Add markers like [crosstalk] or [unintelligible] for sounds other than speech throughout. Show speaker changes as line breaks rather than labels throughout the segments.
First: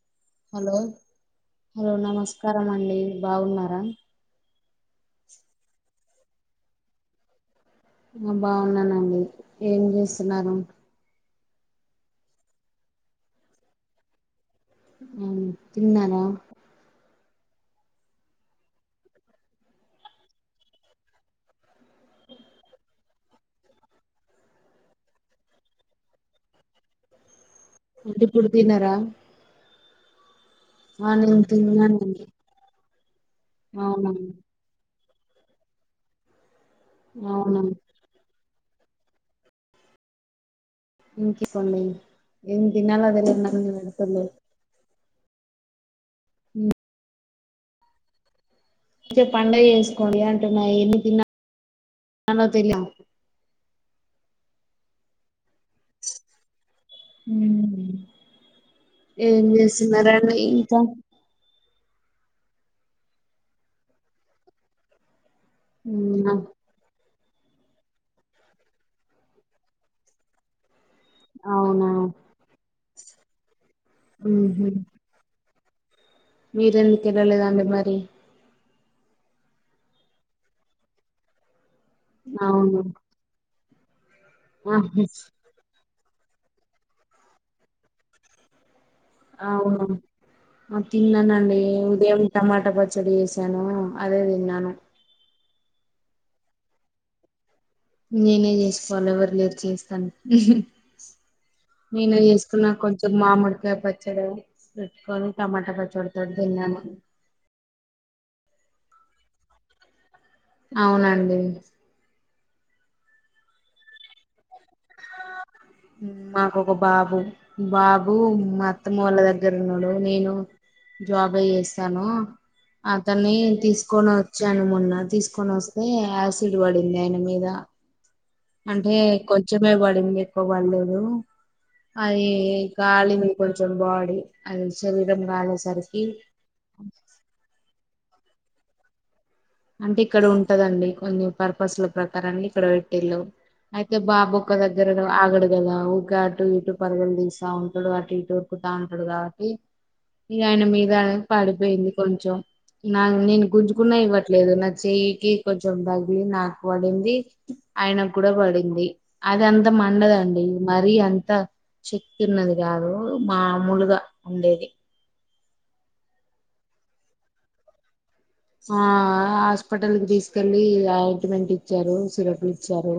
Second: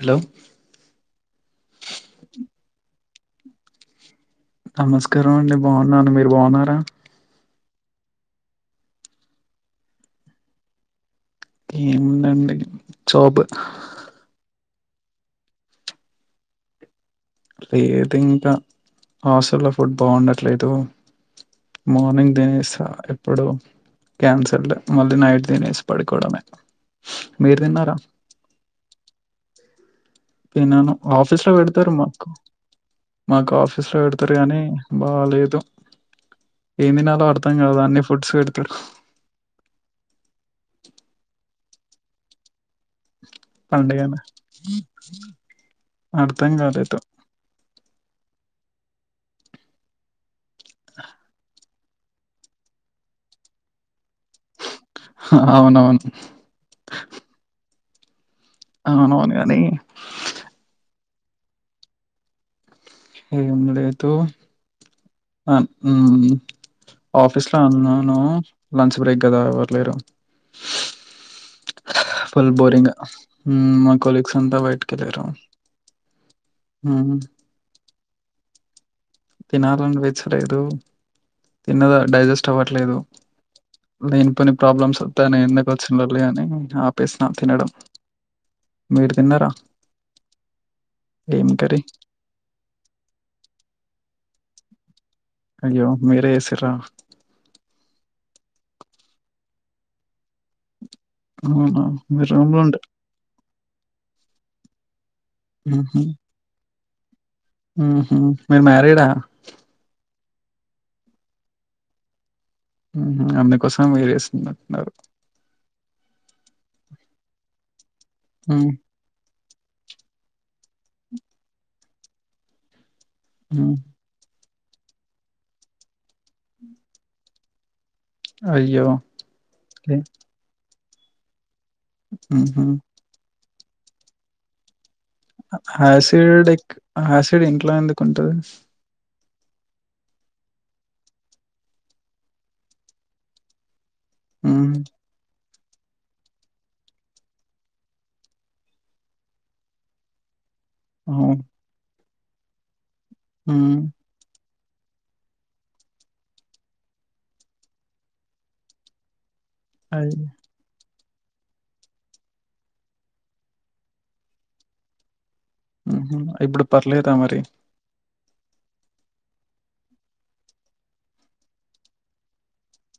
Hello
hello hello నమస్కారం అండి బాగున్నారా
నమస్కారం అండి బాగున్నాను మీరు బాగున్నారా
ఆ బావున్నానండి ఏం చేస్తున్నారు
ఏముందండి జోబ్
ఉమ్ తిన్నారా
లేదు ఇంకా హాస్టల్ లో ఫుడ్ బాగుండట్లేదు మార్నింగ్ తినేసా ఇప్పుడు క్యాన్సెల్లెడ్ మళ్లీ నైట్ తినేసి పడుకోవడమే మీరు తిన్నారా
అంటే ఇప్పుడు తినరా
అవునవును ఆఫీస్ లో పెడతారు
తిన్నానండి
మాకు మాకు ఆఫీస్ లో
అవునా
పెడతారు గానీ బాలేేదు ఏం తినలో అర్థం
అవునా
కాదా అన్ని ఫుడ్స్ పెడుత్ తారు
ఇనికి పనులు ఏమితినాలో నాకు తెలియడం
పండుగనే
లేదు
అర్థం కాలేదు
అంటే పడుగ చేేసుకోండి అంటున్నా ఎన్ని తిన్నా మళ్ళ తినలేం
అవునవును
మ్మ్.
అవునవును
ఏం
కానీ
చేస్తున్నారండి
ఏం లేదు ఆ ఉహ్మ్
మ్మ్.
ఆఫీస్లో అనున్నాను లంచ్ బ్రేక్ కదా ఎవ్వరులేరు
అవునా
హా ఫుల్ బోరింగ్ ఉమ్ మా కొలిగస్ అంతా బయటకి వెళ్ళారు
మీర ఎందుకు వెళ్ళలేదండి మరి
తినాలని పిన్చ్చలేదు తిన్నదా డైజెస్ట్
అవును
అవ్వట్లేదు లేనిపోని ప్రాబ్లమ్స్
ఆహా
వస్తాయని ఎందుకు వచ్చిదిలే అని ఆపేసిన తినడం మీరు
ఆ
తిన్నారా
అవును
ఏం
తిన్నానండి
కర్రీ
ఉదయం టమాటా పచ్చడి చేసాను అదే తిన్నాను
అయ్యో మీరే చేసిర్ల
నేనే చేసుకోవాల ఎవరు లేరు చేస్తాను హు హూ
అవునా
నేను
మీరు రూమ్ లో
చేసుకున్నా
ఉండే
కొంచెం మామిడికాయ పచ్చడ ఉదయం టమోటా పచ్చడితో తిన్నాను
ఉహ్మ్ హు మీరు మ్యారీడ్ ఆ
అవునండి
ఉమ్ హు అందుకోసం మీరే చేసుకుంటునట్టునారు
మాకు ఒక బాబు బాబు మా
మ్మ్
అత్తమ్మ వాళ్ళ దగ్గర దగ్గర ఉన్నాడు నేను జాబ్ అ చేేస్తాను అతన్ని
మ్మ్
తీసుకొని కొచ్చాను మొన్న తీసుకొని వస్తే యాసిడ్ పడింది ఆయన మీద
అయ్యో
అంటే కొంచమే
ఓకే
పడింది ఎక్కువ పడలేదు అది
మ్హూ
గాలిని కొంచెం బాడీ అది శరీరం కాలేసరికి
హాసిడ్ ఎ ఆసిడ్ ఇంట్లో ఎందుకు ఉంటది
అంటే ఇక్కడ ఉంటదండి కొన్ని పర్పస్ల ప్రకారన్ని ఇక్కడ పెట్టిళు అయితే బాబు ఒక
మ్మ్
దగ్గర ఆగడు ఊరిక అటు ఇటు పరగులు తీస్తా ఉంటాడు అటు ఇటు ఊక్కుతా ఉంటాడు కాబట్టి ఆయన మీద
అవును
పడిపోయింది కొంచెం నా నేను
మ్మ్
గుంజుకున్నా ఇవ లేదు నా చెయ్యికి కొంచెం తగిలి నాకు పడింది ఆయనకు కూడ పడింది అది అంత
అయ్
మండదండి మరీ అ అంత శక్తి ఉన్నది కాదు మా ముూలుగా ఉండేది
ఇప్పుడు పర్లేదా మరి
ఆ హాస్పిటల్ కి తీసుకెల్లి అపాయింట్మెంట్ ఇచ్చారు సిరప్లు ఇచ్చారు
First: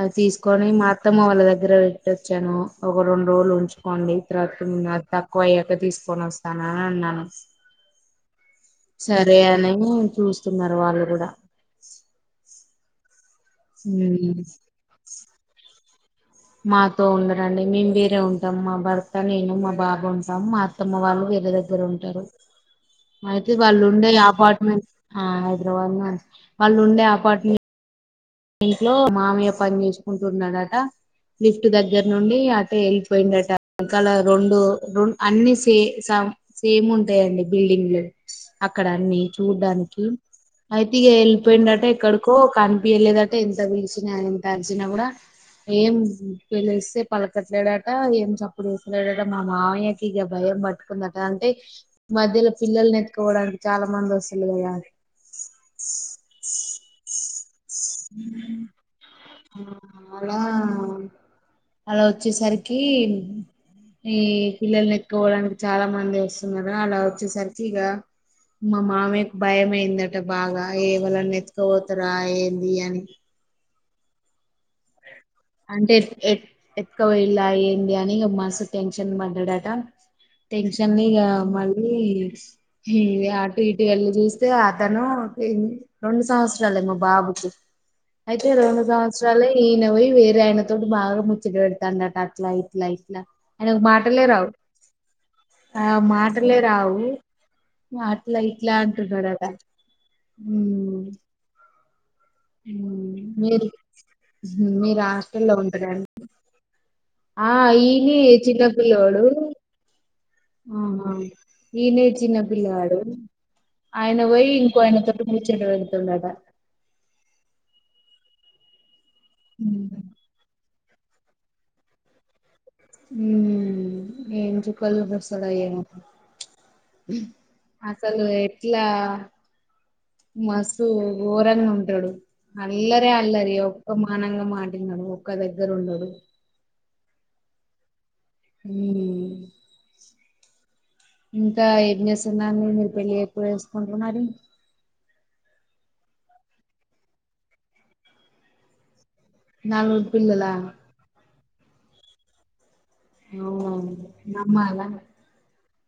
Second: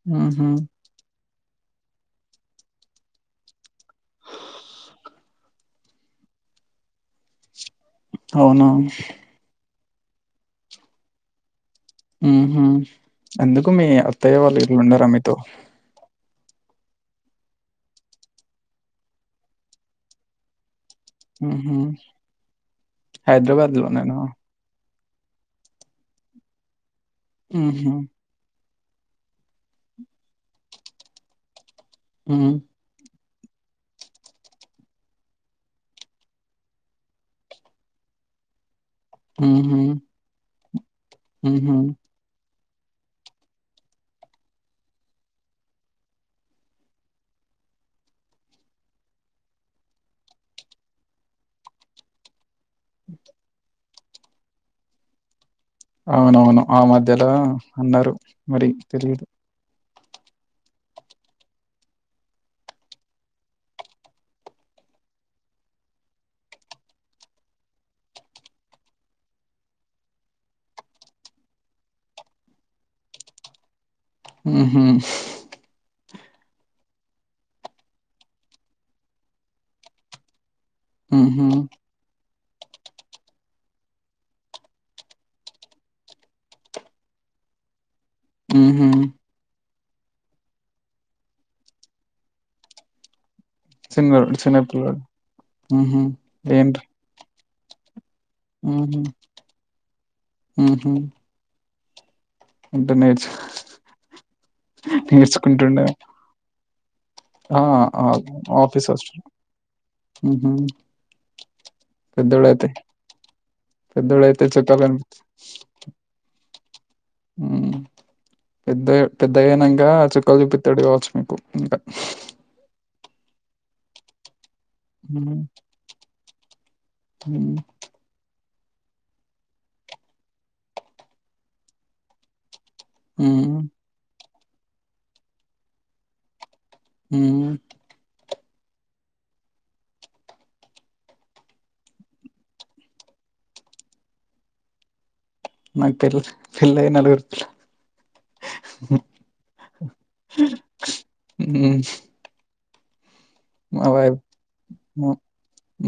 అది
ఉహు
తీసుకొని మ అత్త దగ్గర పెట్టోచ్చాను ఒక రెండు రోజులు ఉంచుకోండి తర్వాత తక్కువ అయ్యాక తీసుకోని వ సన ఉన్నాను
అవున
చూస్తున్నారు వాళ్ళు గుడ
ఉహు అందుకు మీ
ఉమ్
అత్తయ్య వాళ్ళు ఇట్లు ఉండర మీతో
మాతో ఉండరండి మేము వేరే ఉంటాం మా భర్త నేను మా బాబు ఉంటాం మా మ్మ వాళ్ళు వేరే
ఉహు
దగ్గర ఉంటారు అయితే
హైదరాబాద్
వాళ్ళు ఉండే
లోనేనా?
అపార్ట్మెంట్ హైదరాబాద్ ను వాళ్ళు ఉండే అపార్ట్మెంట్
ఉహు
ఇంట్లో మామయ్య పని చేసుకుంటున్నాడట లిఫ్ట్ దగ్గర నుండి
ఉహు
అటే పోయిండట ఇంక రెండు రెం అన్ని సే సేమ్ ఉంటాయిండి బిల్డింగ్లు అ అక్కడ అన్ని
ఉహు
చూడ్డానికి అయితే ఇక
ఉహు
వెళ్ళిపోయిండట ఎక్కడికో కనిపి అ ఎంత పిలిచిన ఎంత అరిచిన కూడ ఏం పళ్లిస్తే పలకట్లేడట ఏం చప్పుడు వేసలేడట మా మామయ్యకి ఇగ భయం పట్టుకున్నట అంటే మధ్యలో పిల్లల్ని ఎత్తుకోవడానికి చాల మంది [unintelligible]
అవునవును ఆ మధ్యలో అన్నారు మరి తెలియదు
అలా అలా వచ్చేసరికి ఈ పిల్లల్ని ఎతుకోవడానికి చాలా మంది వస్తున్నారు అలా వచ్చేసరికి ఇగ మా మామయ్యకు భయం అయిందట బాగ ఏవళన ఎతుకపోతార ఏంది అని
ఉహు
[unintelligible] మస్తు టెన్షన్ పడ్డాడట టెన్షన్ ఇగా
ఉహు
మళ్ళీ ఇది అటు ఇటు వెళ్ళ చూస్తే అతను రెండు సంవత్సరాలే మా బాబుకి అయితే రెండు
ఉహు
సంవత్సరాలు ఈన పోయి అయనతోటి బాగా ముచ్చట పెడతాంటట అట్ల ఇట్లా [unintelligible] ఆయనకు మాటలే
చిన్నోడు
రావు
చిన్నపిల్లోడు
ఆ
ఉహు
మాటలే
ఏంటి
రావు అట్ల ఇట్ల
ఉహు
అంటున్నారట
ఉహు అంటే నేర్చు
మీరు మీరు హాస్టల్లో
నేర్చుకుంటుండే
[unintelligible] ఆ ఈనే
ఆఫీస్ హాస్టల్
చిన్నపిల్లోడు
ఉహు
ఆహా ఈనే చిన్న
పెద్దోడైతే
పిల్లాడు ఆయన
పెద్దోడైతే
పోయి ఇంకో
చుక్కలు
ఆయన
కనిపి
తటి ముచ్చట పెడుతున్నడట
పెద్ద పెద్దగైనంక
ఉమ్
చుక్కలు చూపి [unintelligible] కావచ్చు మీకు ఇంక
ఉమ్ ఏం జు ట్వెల్కి
హ్మ్
వస్తాడా ఏమో
హ్మ్
అసలు ఎట్ ఇట్లా మస్తు గోరంగా ఉంటాడు అల్లరే అల్లరి
హ్మ్
ఒక్క మానంగా మాట వినడు ఒక్క దగ్గర ఉండడు
ఉ
ఉ ఇంకా ఏం చేస్తున్నారు మీర్ మీరు పెళ్ళి ఎప్పుడు చేసుకుంటున్నారు.
నాకు తెలదు పెళ్ళై నలుగురు పిల్లలు
నలుగురు పిల్లలా
ఉ ఉ స్
అవునా నమ్మలా
మా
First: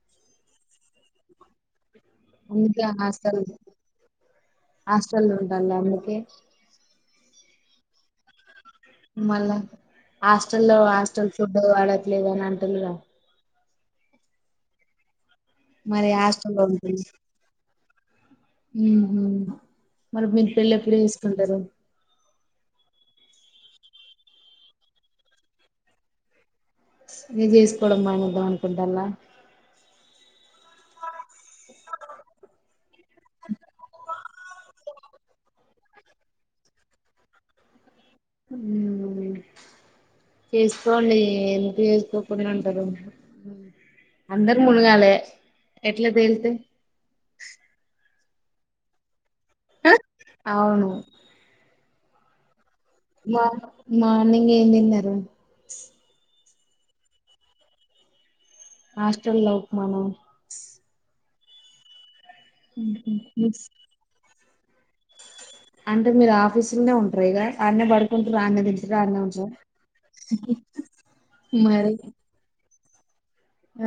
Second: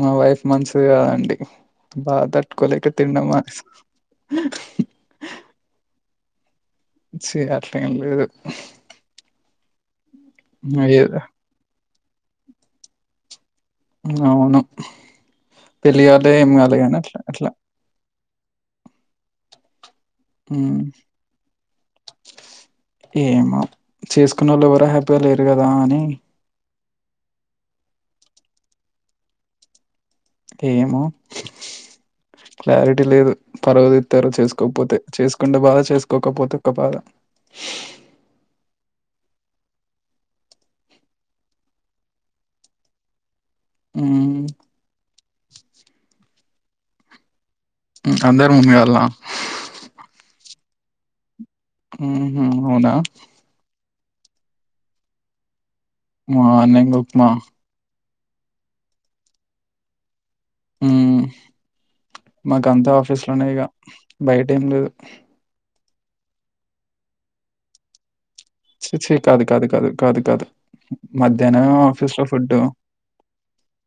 మా వైఫ్ మంచిది కాదండి బాద్
అందుకే
తట్కోలేక తిండం
హాస్టల్
మానేసింది
హాస్టల్ ఉంటాల [inaudible]
ఛీ అట్లాలేమ్ లేదు
మళ్ళా హాస్టల్లో
ఏదో
హాస్టల్ ఫుడ్ బే వాడట్లేదని అంటున్నారా.
ఉ అవును
మరి
పెళ్లియాలే ఏం
హాస్టల్లో
కాలే కానీ
ఉంటుంది
అట్లా అట్లా
ఉహు మరి మీరు పెళ్ళి
హ్మ్
ఎప్పుడు చేస్కుంటారు
ఏమో చేసుకున్నోళ్లు ఎవరు హ్యాపీగా లేరు కదా అని.
మీరు చేసుకోవడం మానిద్దాం అనుకుంటుల్లా
ఏమో క్లారిటీ లేదు పరువు తిత్తారు చేసుకోకపోతే చేసుకుంటే బాధ చేసుకోకపోతే ఒక బాధ.
ఉ చేసుకోండి ఎందుకు చేసుకోకుండా ఉంటారు
హ్మ్
అందరు ములగాల్లే ఎట్లా తేల్తాయ్
ఇంకా అందరు ఉమ్మేయాల్నా [inaudible]
అవును
ఉహు అవునా
మా మార్నింగ్ ఏం తిన్నారు
మార్నింగ్ ఉప్మా
హాస్టల్లో ఉప్మానా
ఉ మాకంతా ఆఫీస్లోనే ఇక బయటేమ్ లేదు
అంటే మీరు ఆఫీస్లోనే ఉంటారా ఇగా అన్నే పడు అన్నే
ఛీ!
తింటారు
ఛీ!
అన్నే
కాదు,
ఉంట్రు
కాదు, కాదు, కాదు,
హా
కాదు.
హా
మధ్యాహ్నమే
మరి
ఆఫీస్‌లో ఫుడ్డు.
ఆ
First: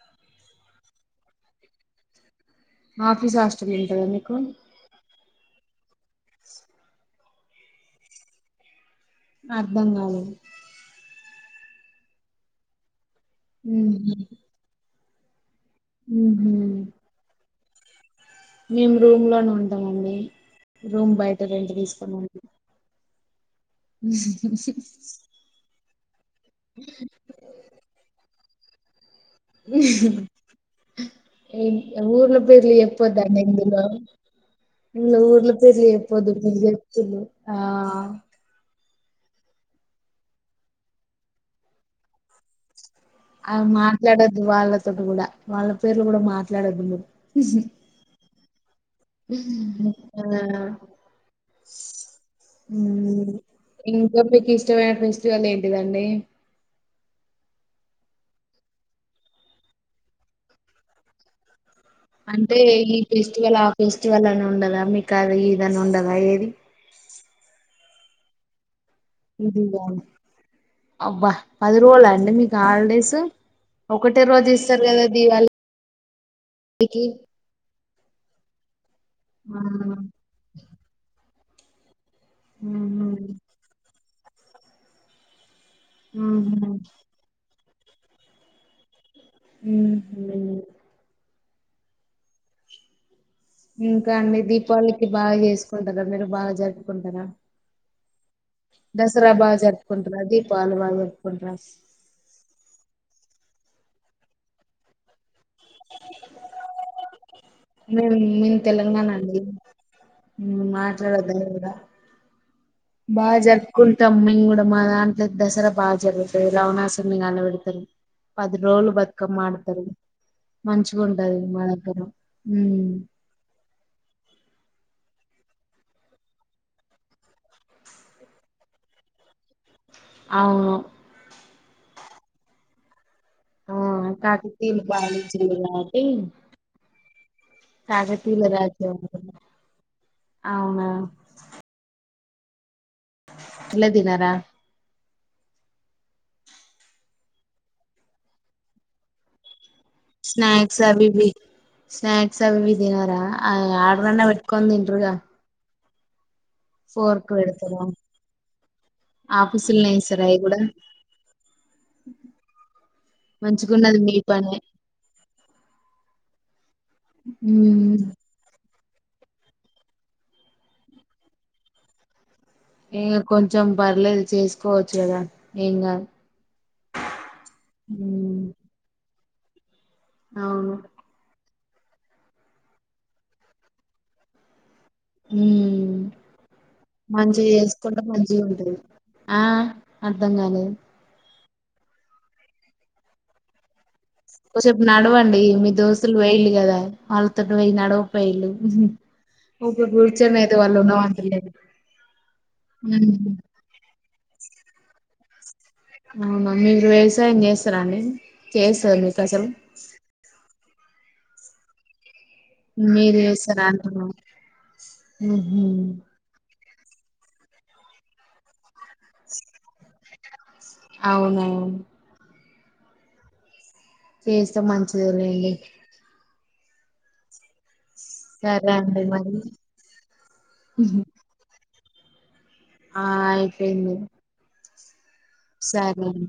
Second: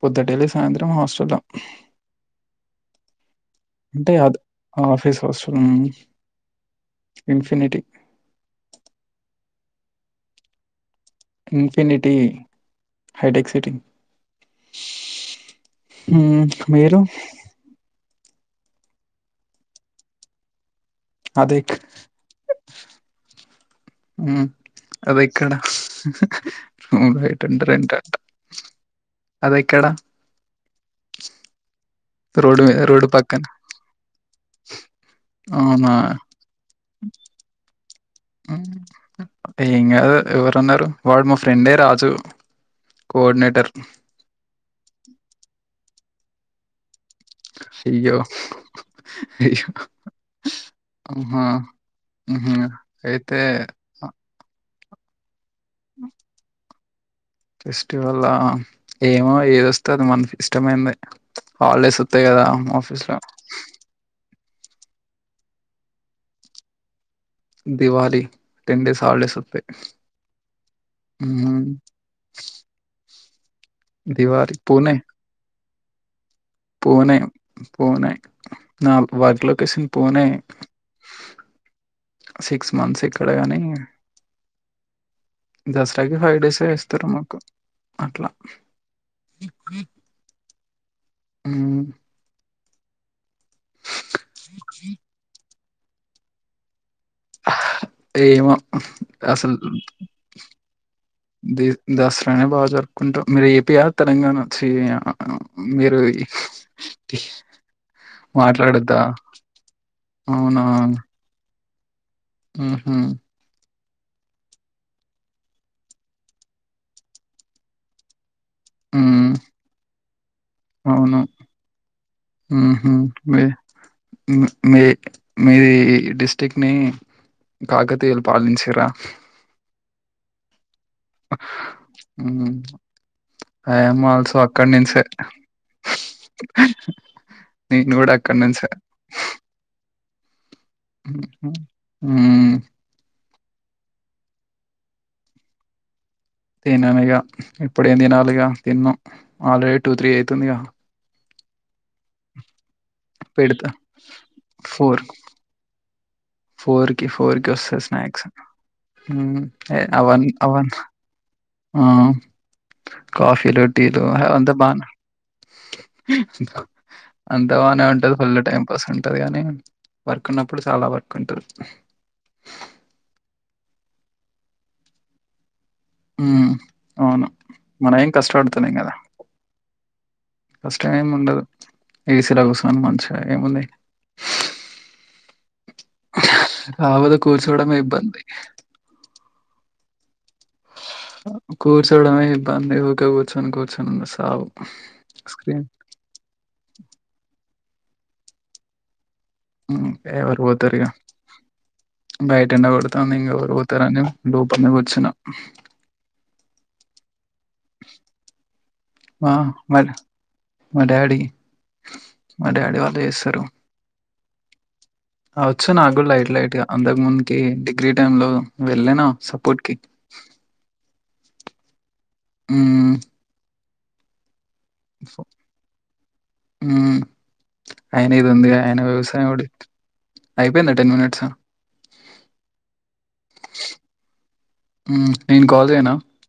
పొద్దుటేల్లీ సాయంత్రం హాస్ట్రల్లా
ఆఫీస్ హస్
ఉంటే కాదు ఆఫీస్ వసున్న ఇన్ఫీనిటీ
అర్ధం కాలేదు
ఇన్ఫినిటీ హైటెక్ సిటీ.
ఉమ్ హ
హు మీరు
మేము రూమ్లోనే ఉంటామండి రూమ్ బయట
అదెక్
రెంట్ తీసుకొని
ఉమ్ అదేక్కడా రైట్ అంట రెంట్ అంట అదేక్కడా
ఏ ఊర్ల పేర్లు
మీద రోడ్డు
చెప్పోదండీ
పక్కన.
ఇందులో ఇన్లా ఊర్ల పేర్ల
అవునా!
చెప్పొద్దు తీసేత్తుళ్లు ఆ
ఏం కాదు ఎవరన్నారు వాడు మా ఫ్రెండే రాజు
అ
కోఆర్డినేటర్
మాట్లాడొద్దు వాళ్ళతోటి కూడా వాళ్ళ పేర్లు కూడా మాట్లాడొద్దు ఉహుం
[inaudible] అయ్యో
ఉహుం ఆ
ఆహా ఉహు
ఉమ్
అయితే
ఇంకా మీకు ఇష్టమైన ఫెస్టివల్ ఏంటిదండి
ఫెస్టివల్ ఆ ఏమో ఏదొస్తే అది మనకి ఇష్టమైందే
అంటే ఈ ఫెస్టివల్ ఆ ఫెస్టివల్ అని ఉండదా మీకు అది ఇదని ఉండదా ఏది
దివాలీ టెన్ డేస్ హాల్డేస్
ఇది
అత్తాయ్
కాదు అబ్బా
ఉహుం
పది రోజుల అండి మీకు హాలిడేస్ ఒకటే రోజు ఇస్తారు కదా దీవాలి
పూణే పూణే నా వర్క్
ఆ
లొకేషన్ పూణే
[inaudible]
సిక్స్ మంత్స్
మ్మ్
ఇక్కడగాని దసరాకి ఫైవ్ డేసే
ఊహు
ఇస్తరు మాకు అట్లా
ఉమ్హు
ఉమ్
ఇంకా అండి దీపావళికి బాగా చేసుకుంటారా? మీరు బాగా జరుపుకుంటారా?
ఏమో
దసరా
అసలు
బాగా జరుపుకుంటారా దీపావళి బాగా జరుపుకుంటారా
ది దసరనే బాగా జరుప్ కుంటాం మీరు ఏపియా తెలంగాణ చి ఆ మీరు
మేము మేం
మాట్లాడద్దా
తెలంగాణ అండి
అవునా
మాట్లాడొద్దు అని తెలీదా
ఉహు
బాగా జరుప్ కుంటాం మీమ్ కూడా మా దాంట్లో దసరా బాగా జరుగుతుంది రావణాసుణ్ణి కాల పెడతారు. పది రోజులు
ఉమ్
బతుకమ్మ ఆడుతరు మంచిగా
అవును
ఉంటది మా దగ్గర ఉమ్
ఉమ్ మీ మీది డిస్ట్రిక్ట్ ని కాకతీయులు పాలించిర్రా?
అవును
హా ఉమ్
ఆ
ఐ ఆమ్ ఆల్సో అక్కడ
కాకతీయులు
నుంచే
పాలించిండ్రు కాబట్టి
నేను కూడా అక్కడి
కాకతీయుల
నుంచే
రాజ్యం అంటున్నా. అవునా
ఉమ్
ఇల దినరా
తిననుగా ఇప్పుడేం తినాలిగా తిన్ను ఆల్రెడీ టూ త్రీ అయితుందిగా
స్నాక్స్ అవిఇవి స్నాక్స్ అవివి తినరా ఆ
పెడతా
ఆడ్రనా పెట్కొని
ఫోర్
తింట్రుగా
ఫోర్ కి ఫోర్ కి వస్తది స్నాక్స్ ఉమ్ ఏ
ఆఫీసుల్నే ఇస్తారు
అవన్
అవి కూడా
అవన్ ఆ కాఫీలు
మంచిగున్నది
టీలు
మీ
ఆ అంత
పనే
బానే అంత బానే ఉంటది ఫుల్ల్ టైం బస్ ఉంటది గాని వర్క్ ఉన్నప్పుడు చాలా వర్క్ ఉంటది
ఇం కొంచెం పర్లేదు చేసుకోవచ్చు కదా ఏం కాదు
ఉ అవును మన ఏం
ఉమ్
కష్టపడుతుంది కదా
అవును
కష్టమేం ఉండదు ఏ సి లో గుచ్చొని మంచిగా ఏముంది
ఉ
కాకపోతే
మంచిగా
కూర్చోవడమే
చేసుకుంటే
ఇబ్బంది.
మంచిగా ఉంటది ఆ అర్ధం కాలేదు
కూర్చోడమే ఇబ్బంది ఊక కూర్చొని కూర్చుని
కొసపు నడవండి మీ దోస్తులు పోయరూ కదా వాళ్ళ అ పోయి నడవ పోయిళ్లు ఇప్పు
హ్మ్ ఎవరు
కూర్చొనేది
పోతారు
వాళ్ళు
ఇగ
ఉన్నవని లేదు
బయట ఎండ కొడుతాంది ఇంకెవరు పోతారని లోపలనే కూర్చున్నా
అవునా మీరు వ్యవసాయం చేస్తారండి చేస్తారు మీకు
మా
అసలు
మా మా డాడీ మా డాడీ వాళ్ళు
మీరు
చేస్తారు
చేస్తారా అంటున్నా ఉహు
వచ్చు నాకు కూడా లైట్ లైట్ గా అంతకు ముందుకి డిగ్రీ టైం లో వెళ్ళను సపోర్ట్ కి
అవునా
హ్మ్మ్
చేస్తే మంచిది లేండి
ఊ ఆయన ఇది ఉంది
సరే
ఆయన
అండి
వ్యవసాయం
మరి
ఒకడి అయిపోయిందా టెన్ మినిట్స్
ఆ అయిపోయింది
ఊ
సరే అండి